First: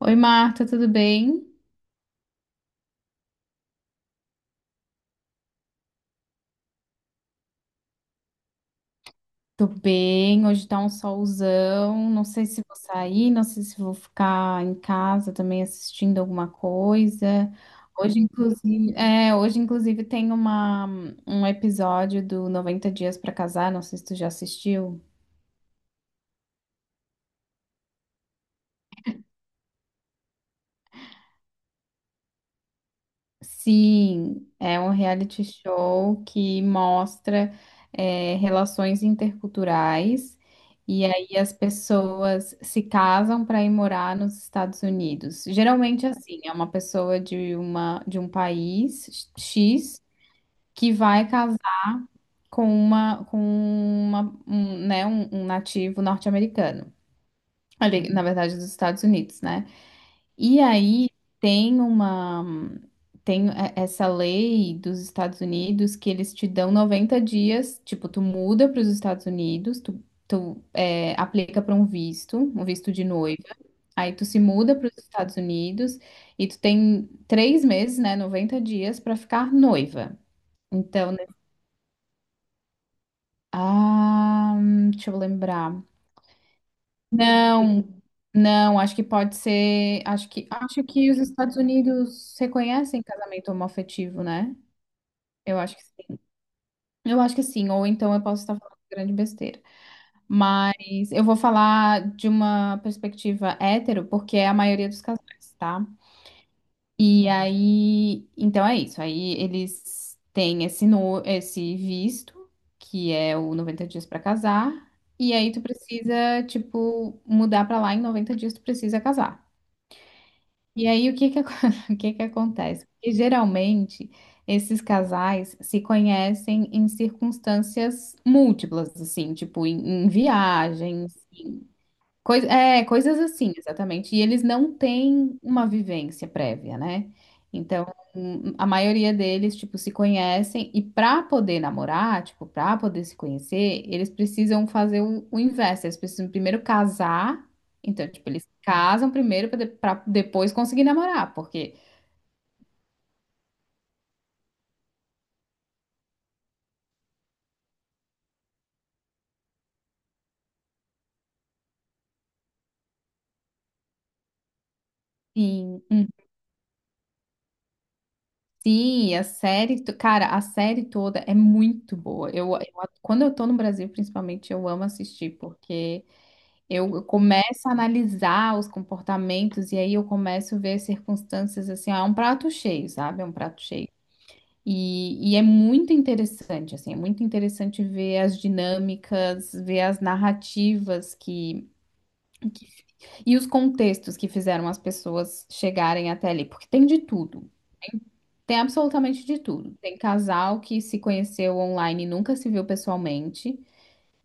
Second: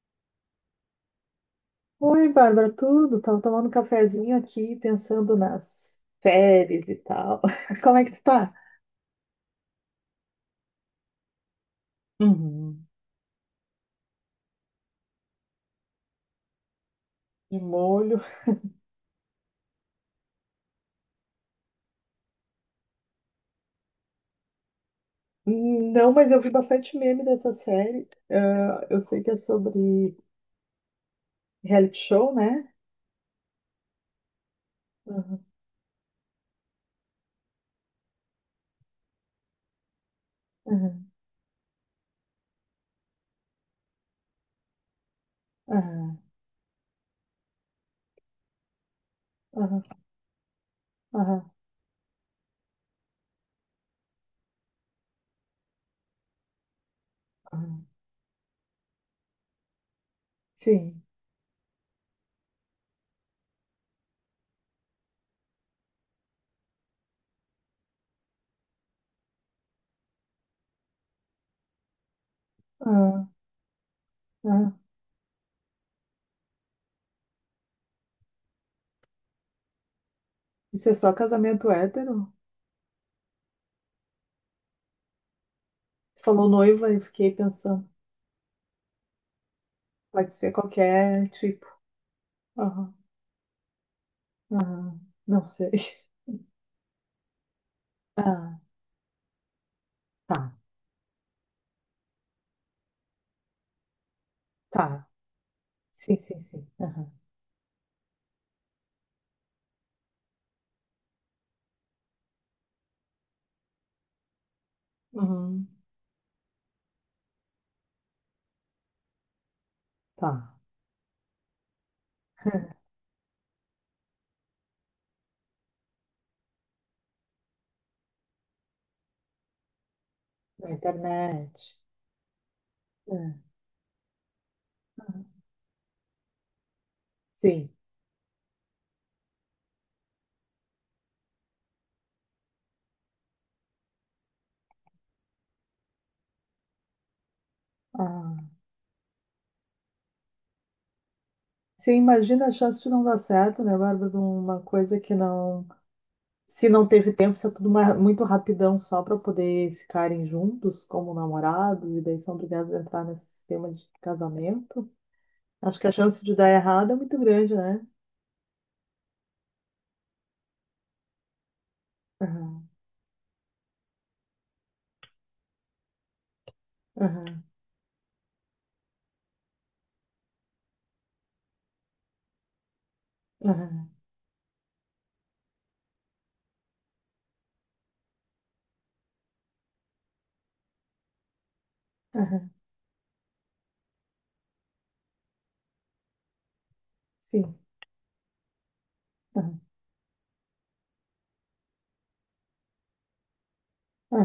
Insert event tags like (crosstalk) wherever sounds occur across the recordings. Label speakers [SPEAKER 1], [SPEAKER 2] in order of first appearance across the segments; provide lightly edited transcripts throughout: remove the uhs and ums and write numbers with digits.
[SPEAKER 1] Oi, Marta, tudo bem?
[SPEAKER 2] Oi, Bárbara, tudo? Tava tomando um cafezinho aqui, pensando nas séries e tal. (laughs) Como é que tu tá?
[SPEAKER 1] Tô bem, hoje tá um solzão. Não sei se vou
[SPEAKER 2] Uhum.
[SPEAKER 1] sair, não sei se vou ficar em casa também assistindo alguma coisa.
[SPEAKER 2] De molho?
[SPEAKER 1] Hoje, inclusive, tem um episódio do 90 Dias pra Casar, não sei se tu já assistiu.
[SPEAKER 2] Não, mas eu vi bastante meme dessa série. Ah, eu sei que é sobre reality show, né?
[SPEAKER 1] Sim, é um
[SPEAKER 2] Aham,
[SPEAKER 1] reality show que mostra relações interculturais e
[SPEAKER 2] aham,
[SPEAKER 1] aí as pessoas se casam para ir morar nos Estados Unidos. Geralmente
[SPEAKER 2] aham,
[SPEAKER 1] assim, é uma pessoa de um país
[SPEAKER 2] aham,
[SPEAKER 1] X que vai
[SPEAKER 2] aham,
[SPEAKER 1] casar com uma um, né, um nativo norte-americano.
[SPEAKER 2] aham.
[SPEAKER 1] Ali, na verdade, dos Estados Unidos, né? E
[SPEAKER 2] Sim.
[SPEAKER 1] aí tem uma essa lei dos Estados Unidos que eles te dão 90 dias, tipo, tu muda para os Estados Unidos, aplica para um visto de
[SPEAKER 2] Aham,
[SPEAKER 1] noiva, aí tu se muda
[SPEAKER 2] aham.
[SPEAKER 1] para os Estados Unidos e tu tem três meses, né, 90 dias para ficar noiva.
[SPEAKER 2] Isso é só
[SPEAKER 1] Então, né,
[SPEAKER 2] casamento hétero?
[SPEAKER 1] deixa eu lembrar.
[SPEAKER 2] Tu falou noiva e fiquei pensando.
[SPEAKER 1] Não, não, acho que pode ser.
[SPEAKER 2] Pode ser
[SPEAKER 1] Acho que os
[SPEAKER 2] qualquer
[SPEAKER 1] Estados
[SPEAKER 2] tipo.
[SPEAKER 1] Unidos
[SPEAKER 2] Aham,
[SPEAKER 1] reconhecem casamento homoafetivo, né?
[SPEAKER 2] aham. Não
[SPEAKER 1] Eu
[SPEAKER 2] sei.
[SPEAKER 1] acho que
[SPEAKER 2] (laughs)
[SPEAKER 1] sim. Eu acho que sim, ou então eu posso estar
[SPEAKER 2] Ah,
[SPEAKER 1] falando grande besteira.
[SPEAKER 2] tá,
[SPEAKER 1] Mas eu vou falar de uma perspectiva hétero, porque é a maioria dos
[SPEAKER 2] tá.
[SPEAKER 1] casais, tá?
[SPEAKER 2] Sim, sim, sim. Aham.
[SPEAKER 1] E aí, então é isso. Aí eles têm esse, no, esse visto, que é o noventa dias pra casar, e aí tu
[SPEAKER 2] Uhum.
[SPEAKER 1] precisa, tipo, mudar pra lá em 90 dias tu precisa casar.
[SPEAKER 2] Tá.
[SPEAKER 1] E aí, o que que, acon- (laughs) o que que acontece?
[SPEAKER 2] (laughs)
[SPEAKER 1] Porque geralmente esses casais se conhecem em circunstâncias múltiplas, assim, tipo em
[SPEAKER 2] Na
[SPEAKER 1] viagens.
[SPEAKER 2] internet.
[SPEAKER 1] Coisas
[SPEAKER 2] É.
[SPEAKER 1] assim, exatamente. E eles não têm uma vivência prévia, né?
[SPEAKER 2] Sim.
[SPEAKER 1] Então, a maioria deles, tipo, se conhecem e para poder namorar, tipo, para poder se conhecer, eles precisam fazer o inverso. Eles precisam primeiro casar. Então, tipo, eles
[SPEAKER 2] Ah.
[SPEAKER 1] casam primeiro para depois conseguir namorar, porque
[SPEAKER 2] Sim, imagina a chance de não dar certo, né, Bárbara? De uma coisa que não. Se não teve tempo, se é tudo muito rapidão só para poder ficarem juntos como namorados, e daí são obrigados a entrar nesse sistema de casamento. Acho
[SPEAKER 1] sim,
[SPEAKER 2] que a chance de dar errado é muito grande, né?
[SPEAKER 1] sim, a série, cara, a série toda é muito boa.
[SPEAKER 2] Aham,
[SPEAKER 1] Quando eu tô no Brasil, principalmente, eu amo assistir porque eu
[SPEAKER 2] aham,
[SPEAKER 1] começo a analisar os comportamentos e aí eu começo a ver as circunstâncias assim, ó, é um prato cheio, sabe? É um prato
[SPEAKER 2] aham,
[SPEAKER 1] cheio. E é muito interessante, assim, é muito interessante ver as dinâmicas, ver as narrativas que,
[SPEAKER 2] aham.
[SPEAKER 1] que e os contextos que fizeram as pessoas chegarem até ali, porque tem de tudo.
[SPEAKER 2] Sim.
[SPEAKER 1] Tem absolutamente de
[SPEAKER 2] Aham,
[SPEAKER 1] tudo. Tem casal que se conheceu online e nunca se viu pessoalmente.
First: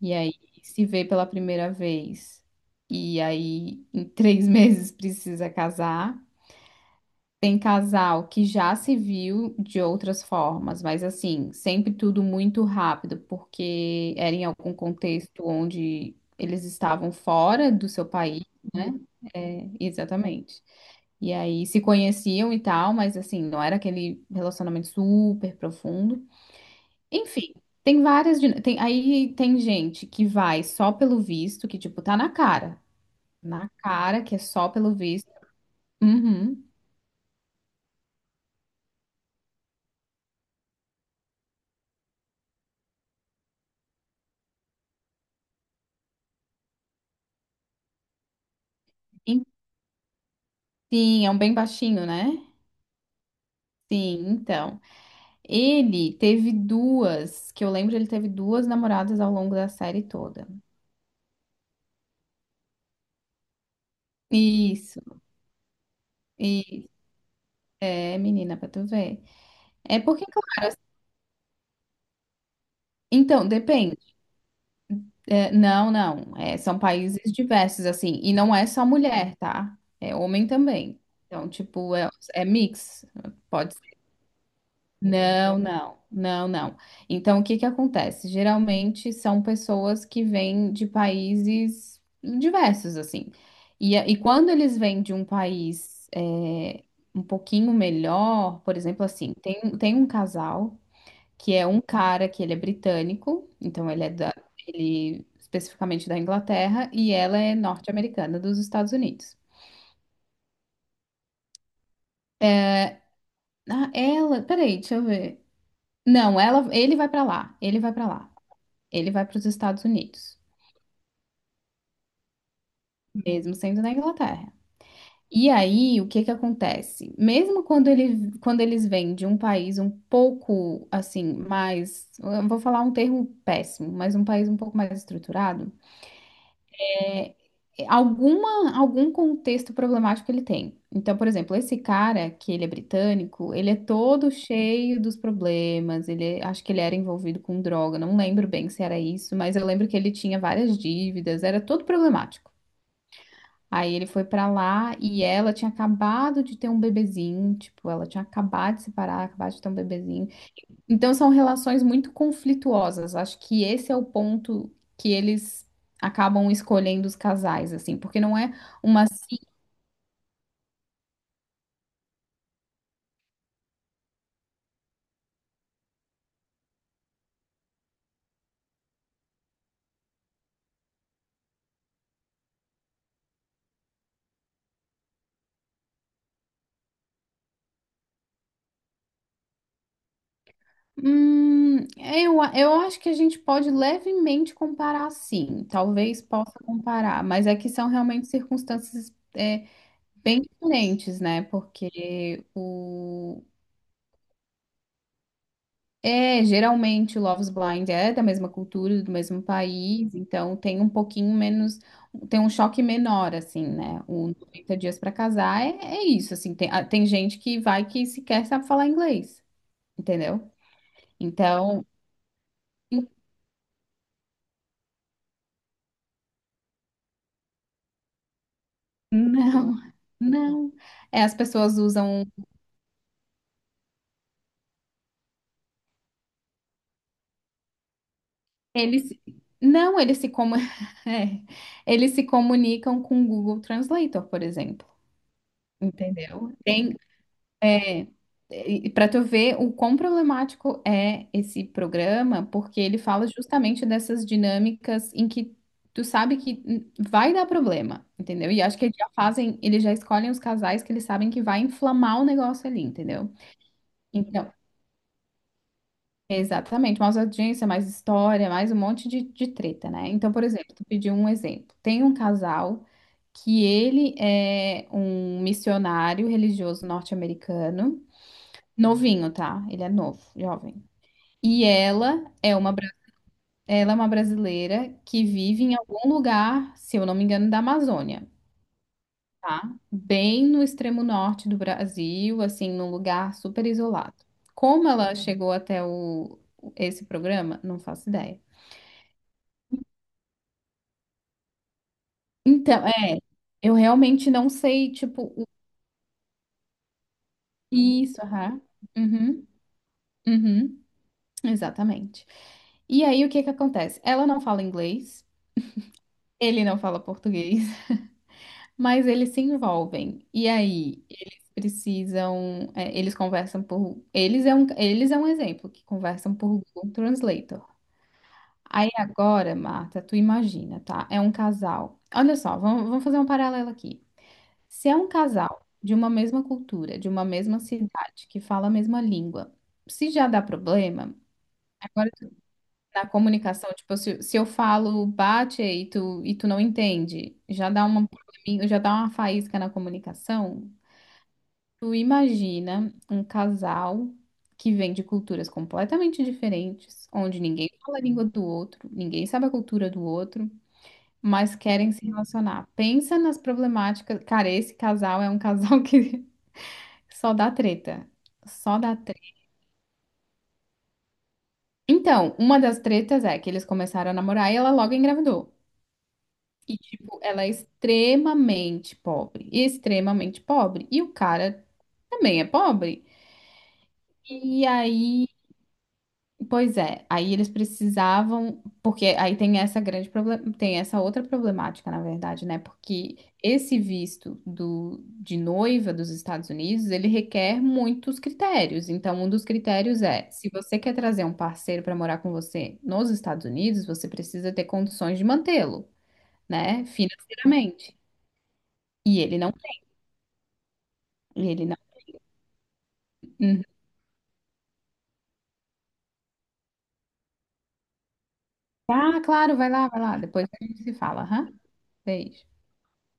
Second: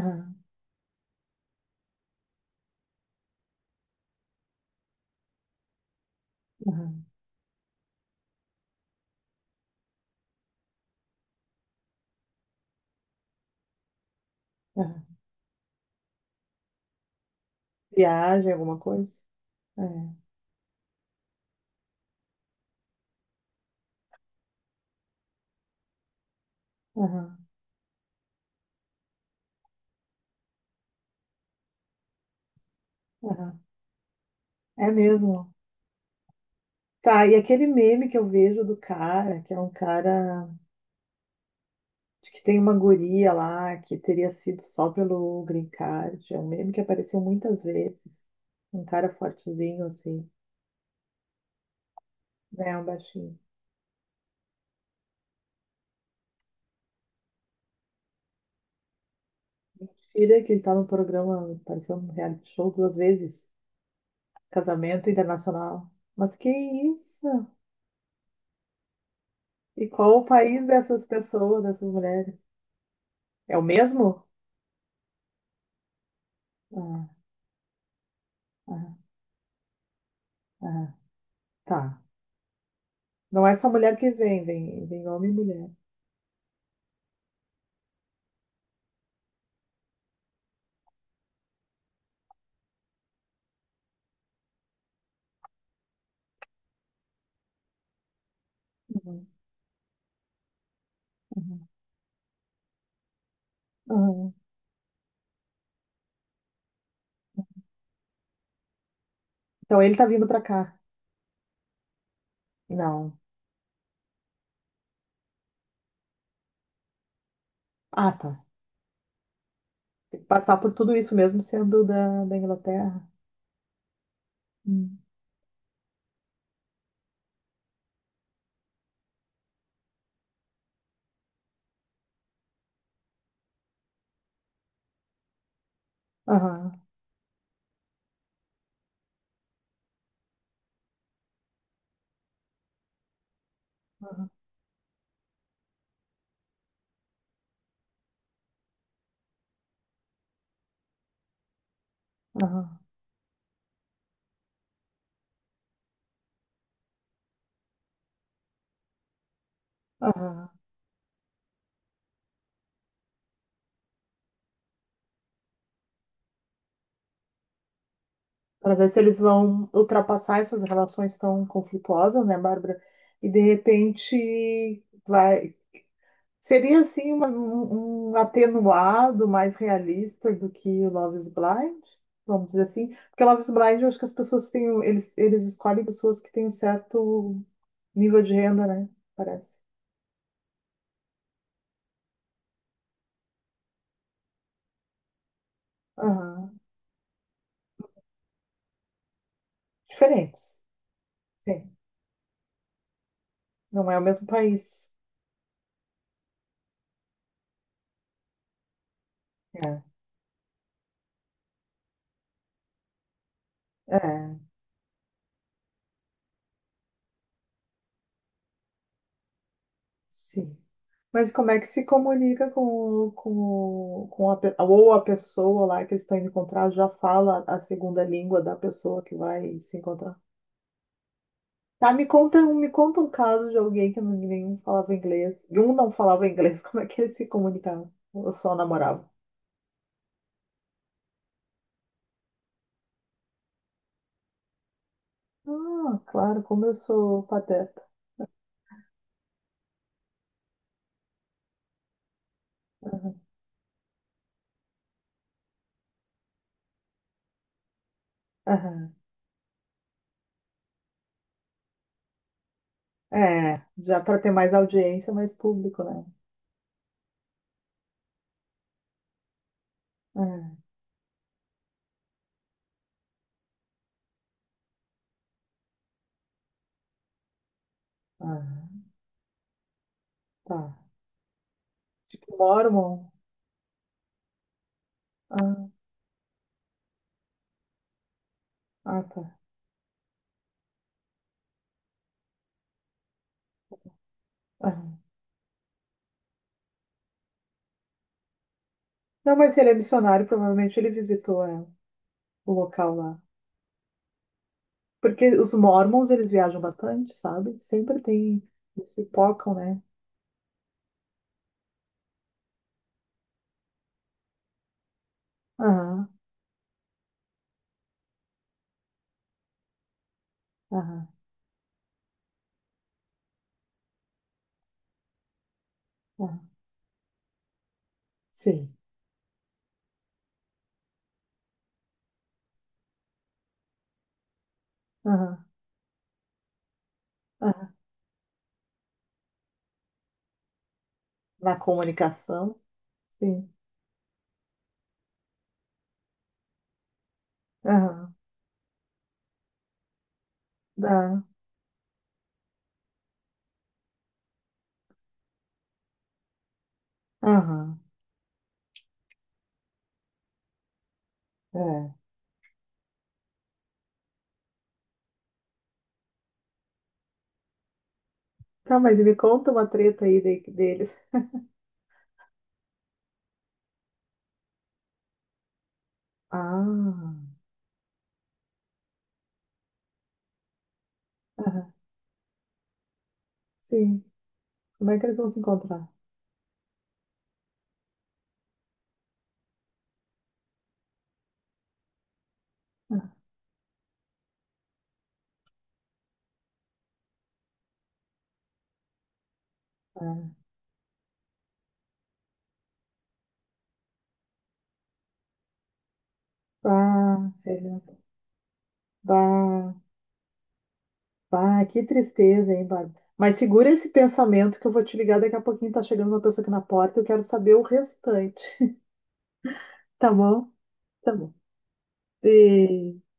[SPEAKER 1] E aí se vê pela primeira vez. E aí em três (laughs) meses precisa casar.
[SPEAKER 2] aham,
[SPEAKER 1] Tem casal que já se viu de outras formas, mas assim, sempre tudo muito rápido, porque era em algum
[SPEAKER 2] aham.
[SPEAKER 1] contexto onde eles estavam fora do seu país,
[SPEAKER 2] Viagem, alguma
[SPEAKER 1] né?
[SPEAKER 2] coisa?
[SPEAKER 1] É,
[SPEAKER 2] É.
[SPEAKER 1] exatamente. E aí se conheciam e tal, mas assim, não era aquele relacionamento super profundo.
[SPEAKER 2] Aham.
[SPEAKER 1] Enfim, tem várias. Tem, aí tem gente que vai só pelo visto, que, tipo, tá na cara.
[SPEAKER 2] Aham.
[SPEAKER 1] Na cara, que é só
[SPEAKER 2] É
[SPEAKER 1] pelo visto.
[SPEAKER 2] mesmo.
[SPEAKER 1] Uhum.
[SPEAKER 2] Tá, e aquele meme que eu vejo do cara, que é um cara de que tem uma guria lá, que teria sido só pelo green card, é um meme que apareceu muitas vezes. Um cara
[SPEAKER 1] E-
[SPEAKER 2] fortezinho, assim,
[SPEAKER 1] Sim, é um bem baixinho, né?
[SPEAKER 2] né, um baixinho.
[SPEAKER 1] Sim, então. Ele teve duas, que eu lembro, ele teve duas namoradas ao longo da série
[SPEAKER 2] Tira
[SPEAKER 1] toda.
[SPEAKER 2] que ele tá no programa, apareceu no reality show duas vezes, casamento
[SPEAKER 1] Isso.
[SPEAKER 2] internacional. Mas que
[SPEAKER 1] E
[SPEAKER 2] isso?
[SPEAKER 1] é, menina, pra tu ver.
[SPEAKER 2] E
[SPEAKER 1] É
[SPEAKER 2] qual o
[SPEAKER 1] porque.
[SPEAKER 2] país dessas pessoas, dessas mulheres?
[SPEAKER 1] Então,
[SPEAKER 2] É o
[SPEAKER 1] depende.
[SPEAKER 2] mesmo?
[SPEAKER 1] É, não, não. É, são
[SPEAKER 2] Ah,
[SPEAKER 1] países diversos, assim. E não é só
[SPEAKER 2] ah,
[SPEAKER 1] mulher, tá? É homem
[SPEAKER 2] ah,
[SPEAKER 1] também. Então,
[SPEAKER 2] tá.
[SPEAKER 1] é mix.
[SPEAKER 2] Não é só
[SPEAKER 1] Pode
[SPEAKER 2] mulher
[SPEAKER 1] ser.
[SPEAKER 2] que vem homem e
[SPEAKER 1] Não,
[SPEAKER 2] mulher.
[SPEAKER 1] não, não, não. Então, o que que acontece? Geralmente são pessoas que vêm de países diversos, assim. E quando eles vêm de um país um pouquinho melhor, por exemplo,
[SPEAKER 2] Uhum,
[SPEAKER 1] assim, tem um casal que é
[SPEAKER 2] uhum,
[SPEAKER 1] um cara que ele é britânico, então
[SPEAKER 2] uhum.
[SPEAKER 1] ele especificamente da Inglaterra, e ela é norte-americana dos Estados Unidos.
[SPEAKER 2] Então ele tá vindo pra cá. Não.
[SPEAKER 1] Peraí, deixa eu ver. Não, ela, ele vai pra lá,
[SPEAKER 2] Ah, tá.
[SPEAKER 1] ele vai para os Estados
[SPEAKER 2] Tem que
[SPEAKER 1] Unidos,
[SPEAKER 2] passar por tudo isso mesmo sendo da Inglaterra.
[SPEAKER 1] mesmo sendo na Inglaterra.
[SPEAKER 2] Hum.
[SPEAKER 1] E aí, o que que acontece? Mesmo quando ele, quando eles vêm de um país um pouco assim, mais, eu vou falar um termo péssimo, mas um país um pouco mais estruturado
[SPEAKER 2] Aham,
[SPEAKER 1] é, alguma, algum contexto problemático ele tem. Então, por exemplo, esse cara, que ele é britânico, ele é todo
[SPEAKER 2] aham,
[SPEAKER 1] cheio dos problemas, ele, acho que ele era envolvido com droga, não lembro bem se era isso, mas eu lembro que ele tinha várias dívidas, era todo problemático.
[SPEAKER 2] aham,
[SPEAKER 1] Aí ele foi pra lá e ela tinha acabado de ter um bebezinho, tipo, ela tinha acabado de separar, acabado de ter um bebezinho.
[SPEAKER 2] aham.
[SPEAKER 1] Então são relações muito conflituosas. Acho que esse é o ponto que eles acabam escolhendo os casais, assim, porque não é
[SPEAKER 2] Para ver se
[SPEAKER 1] uma.
[SPEAKER 2] eles vão ultrapassar essas relações tão conflituosas, né, Bárbara? E de repente vai. Seria assim um atenuado mais realista do que o Love is Blind, vamos dizer assim, porque Love is Blind eu acho que as pessoas têm, eles, eles escolhem pessoas que têm um certo nível de renda, né? Parece.
[SPEAKER 1] Eu acho que a gente pode levemente comparar, sim. Talvez possa
[SPEAKER 2] Aham.
[SPEAKER 1] comparar, mas é que são realmente circunstâncias bem
[SPEAKER 2] Diferentes.
[SPEAKER 1] diferentes, né?
[SPEAKER 2] Sim.
[SPEAKER 1] Porque o
[SPEAKER 2] Não é o mesmo país.
[SPEAKER 1] É, geralmente o Love is Blind é da mesma cultura, do mesmo
[SPEAKER 2] É,
[SPEAKER 1] país, então tem um pouquinho menos, tem um choque menor, assim, né? O
[SPEAKER 2] é,
[SPEAKER 1] 90 dias pra casar é, é isso, assim, tem, ah, tem gente que vai que sequer sabe falar inglês, entendeu?
[SPEAKER 2] sim. Mas como é que se
[SPEAKER 1] Então,
[SPEAKER 2] comunica com,
[SPEAKER 1] en-
[SPEAKER 2] o- com, com a, ou a pessoa lá que eles estão indo encontrar já fala a segunda língua da pessoa
[SPEAKER 1] não,
[SPEAKER 2] que vai se
[SPEAKER 1] (laughs)
[SPEAKER 2] encontrar?
[SPEAKER 1] não. É, as pessoas
[SPEAKER 2] Tá, me
[SPEAKER 1] usam,
[SPEAKER 2] conta, me conta um caso de alguém que nenhum falava inglês. E um não falava inglês, (laughs) como é que eles se comunicavam? Ou só namoravam?
[SPEAKER 1] eles, não, eles se, comu- (laughs) é, eles se comunicam com o Google Translator, por exemplo,
[SPEAKER 2] Ah, claro,
[SPEAKER 1] entendeu?
[SPEAKER 2] como eu
[SPEAKER 1] Tem,
[SPEAKER 2] sou pateta.
[SPEAKER 1] É, para tu ver o quão problemático é esse programa, porque ele fala justamente dessas dinâmicas em que tu sabe que vai dar problema, entendeu? E acho que
[SPEAKER 2] Aham.
[SPEAKER 1] eles já fazem, eles já escolhem os casais que eles sabem que vai inflamar o negócio ali, entendeu?
[SPEAKER 2] É, já para ter
[SPEAKER 1] Então,
[SPEAKER 2] mais audiência, mais público, né?
[SPEAKER 1] exatamente, mais audiência, mais história, mais um monte de treta, né? Então, por
[SPEAKER 2] É,
[SPEAKER 1] exemplo, tu pediu um exemplo. Tem um casal que ele é um missionário religioso norte-americano.
[SPEAKER 2] aham,
[SPEAKER 1] Novinho, tá? Ele é novo,
[SPEAKER 2] tá.
[SPEAKER 1] jovem. E ela
[SPEAKER 2] Tipo,
[SPEAKER 1] é uma,
[SPEAKER 2] Mormon.
[SPEAKER 1] ela é uma brasileira que vive
[SPEAKER 2] Ah,
[SPEAKER 1] em algum lugar, se eu não me engano, da Amazônia,
[SPEAKER 2] ah, tá.
[SPEAKER 1] tá? Bem no extremo norte do Brasil, assim, num lugar super isolado. Como
[SPEAKER 2] Aham.
[SPEAKER 1] ela chegou até esse programa, não faço ideia.
[SPEAKER 2] Não, mas se ele é missionário, provavelmente ele visitou, é, o
[SPEAKER 1] Então,
[SPEAKER 2] local
[SPEAKER 1] é,
[SPEAKER 2] lá.
[SPEAKER 1] eu realmente não sei, tipo,
[SPEAKER 2] Porque os Mormons, eles viajam bastante, sabe? Sempre
[SPEAKER 1] isso,
[SPEAKER 2] tem,
[SPEAKER 1] aham.
[SPEAKER 2] eles
[SPEAKER 1] Uhum,
[SPEAKER 2] pipocam, né?
[SPEAKER 1] uhum, exatamente. E aí, o que que acontece? Ela não fala inglês,
[SPEAKER 2] Aham,
[SPEAKER 1] ele não fala português. Mas eles se envolvem. E aí,
[SPEAKER 2] aham,
[SPEAKER 1] eles precisam. É, eles conversam por. Eles é um exemplo que conversam
[SPEAKER 2] aham.
[SPEAKER 1] por Google Translator.
[SPEAKER 2] Sim.
[SPEAKER 1] Aí agora, Marta, tu imagina, tá? É um casal. Olha só, vamos fazer um paralelo aqui. Se é um
[SPEAKER 2] Aham,
[SPEAKER 1] casal de uma mesma cultura, de uma mesma
[SPEAKER 2] aham.
[SPEAKER 1] cidade, que fala a mesma língua, se já dá problema,
[SPEAKER 2] Na
[SPEAKER 1] agora tu-
[SPEAKER 2] comunicação,
[SPEAKER 1] na
[SPEAKER 2] sim.
[SPEAKER 1] comunicação, tipo, se eu falo bate e tu não entende, já dá uma,
[SPEAKER 2] Aham,
[SPEAKER 1] já dá uma faísca na comunicação.
[SPEAKER 2] dá.
[SPEAKER 1] Tu imagina um casal que vem de culturas completamente diferentes, onde ninguém
[SPEAKER 2] Aham,
[SPEAKER 1] fala a língua do outro, ninguém sabe a cultura do outro, mas querem
[SPEAKER 2] é.
[SPEAKER 1] se relacionar. Pensa nas problemáticas. Cara, esse casal é um casal (laughs) que só dá treta.
[SPEAKER 2] Tá,
[SPEAKER 1] Só
[SPEAKER 2] mas
[SPEAKER 1] dá
[SPEAKER 2] me
[SPEAKER 1] treta.
[SPEAKER 2] conta uma treta aí deles.
[SPEAKER 1] Então, uma das tretas é que eles começaram a namorar e ela logo engravidou. E, tipo,
[SPEAKER 2] Ah,
[SPEAKER 1] ela é extremamente pobre. Extremamente pobre. E o cara
[SPEAKER 2] aham,
[SPEAKER 1] também é pobre.
[SPEAKER 2] sim.
[SPEAKER 1] E
[SPEAKER 2] Como é que eles
[SPEAKER 1] aí.
[SPEAKER 2] vão se encontrar?
[SPEAKER 1] Pois é, aí eles precisavam, porque aí tem essa grande problema, tem essa outra problemática, na verdade, né? Porque esse visto de noiva dos Estados Unidos, ele requer muitos critérios. Então, um dos critérios
[SPEAKER 2] Ah,
[SPEAKER 1] é, se você quer trazer um parceiro para morar com você nos Estados Unidos, você precisa ter condições de mantê-lo, né?
[SPEAKER 2] bah, sei
[SPEAKER 1] Financeiramente.
[SPEAKER 2] lá.
[SPEAKER 1] E ele não,
[SPEAKER 2] Bah, bah,
[SPEAKER 1] ele não.
[SPEAKER 2] que tristeza, hein, Bárbara? Mas
[SPEAKER 1] Uhum.
[SPEAKER 2] segura esse pensamento que eu vou te ligar daqui a pouquinho. Tá chegando uma pessoa aqui na porta. Eu quero saber o restante. (laughs)
[SPEAKER 1] Ah, claro, vai
[SPEAKER 2] Tá
[SPEAKER 1] lá, depois
[SPEAKER 2] bom?
[SPEAKER 1] a gente se
[SPEAKER 2] Tá
[SPEAKER 1] fala,
[SPEAKER 2] bom.
[SPEAKER 1] aham. Beijo.
[SPEAKER 2] Beijo.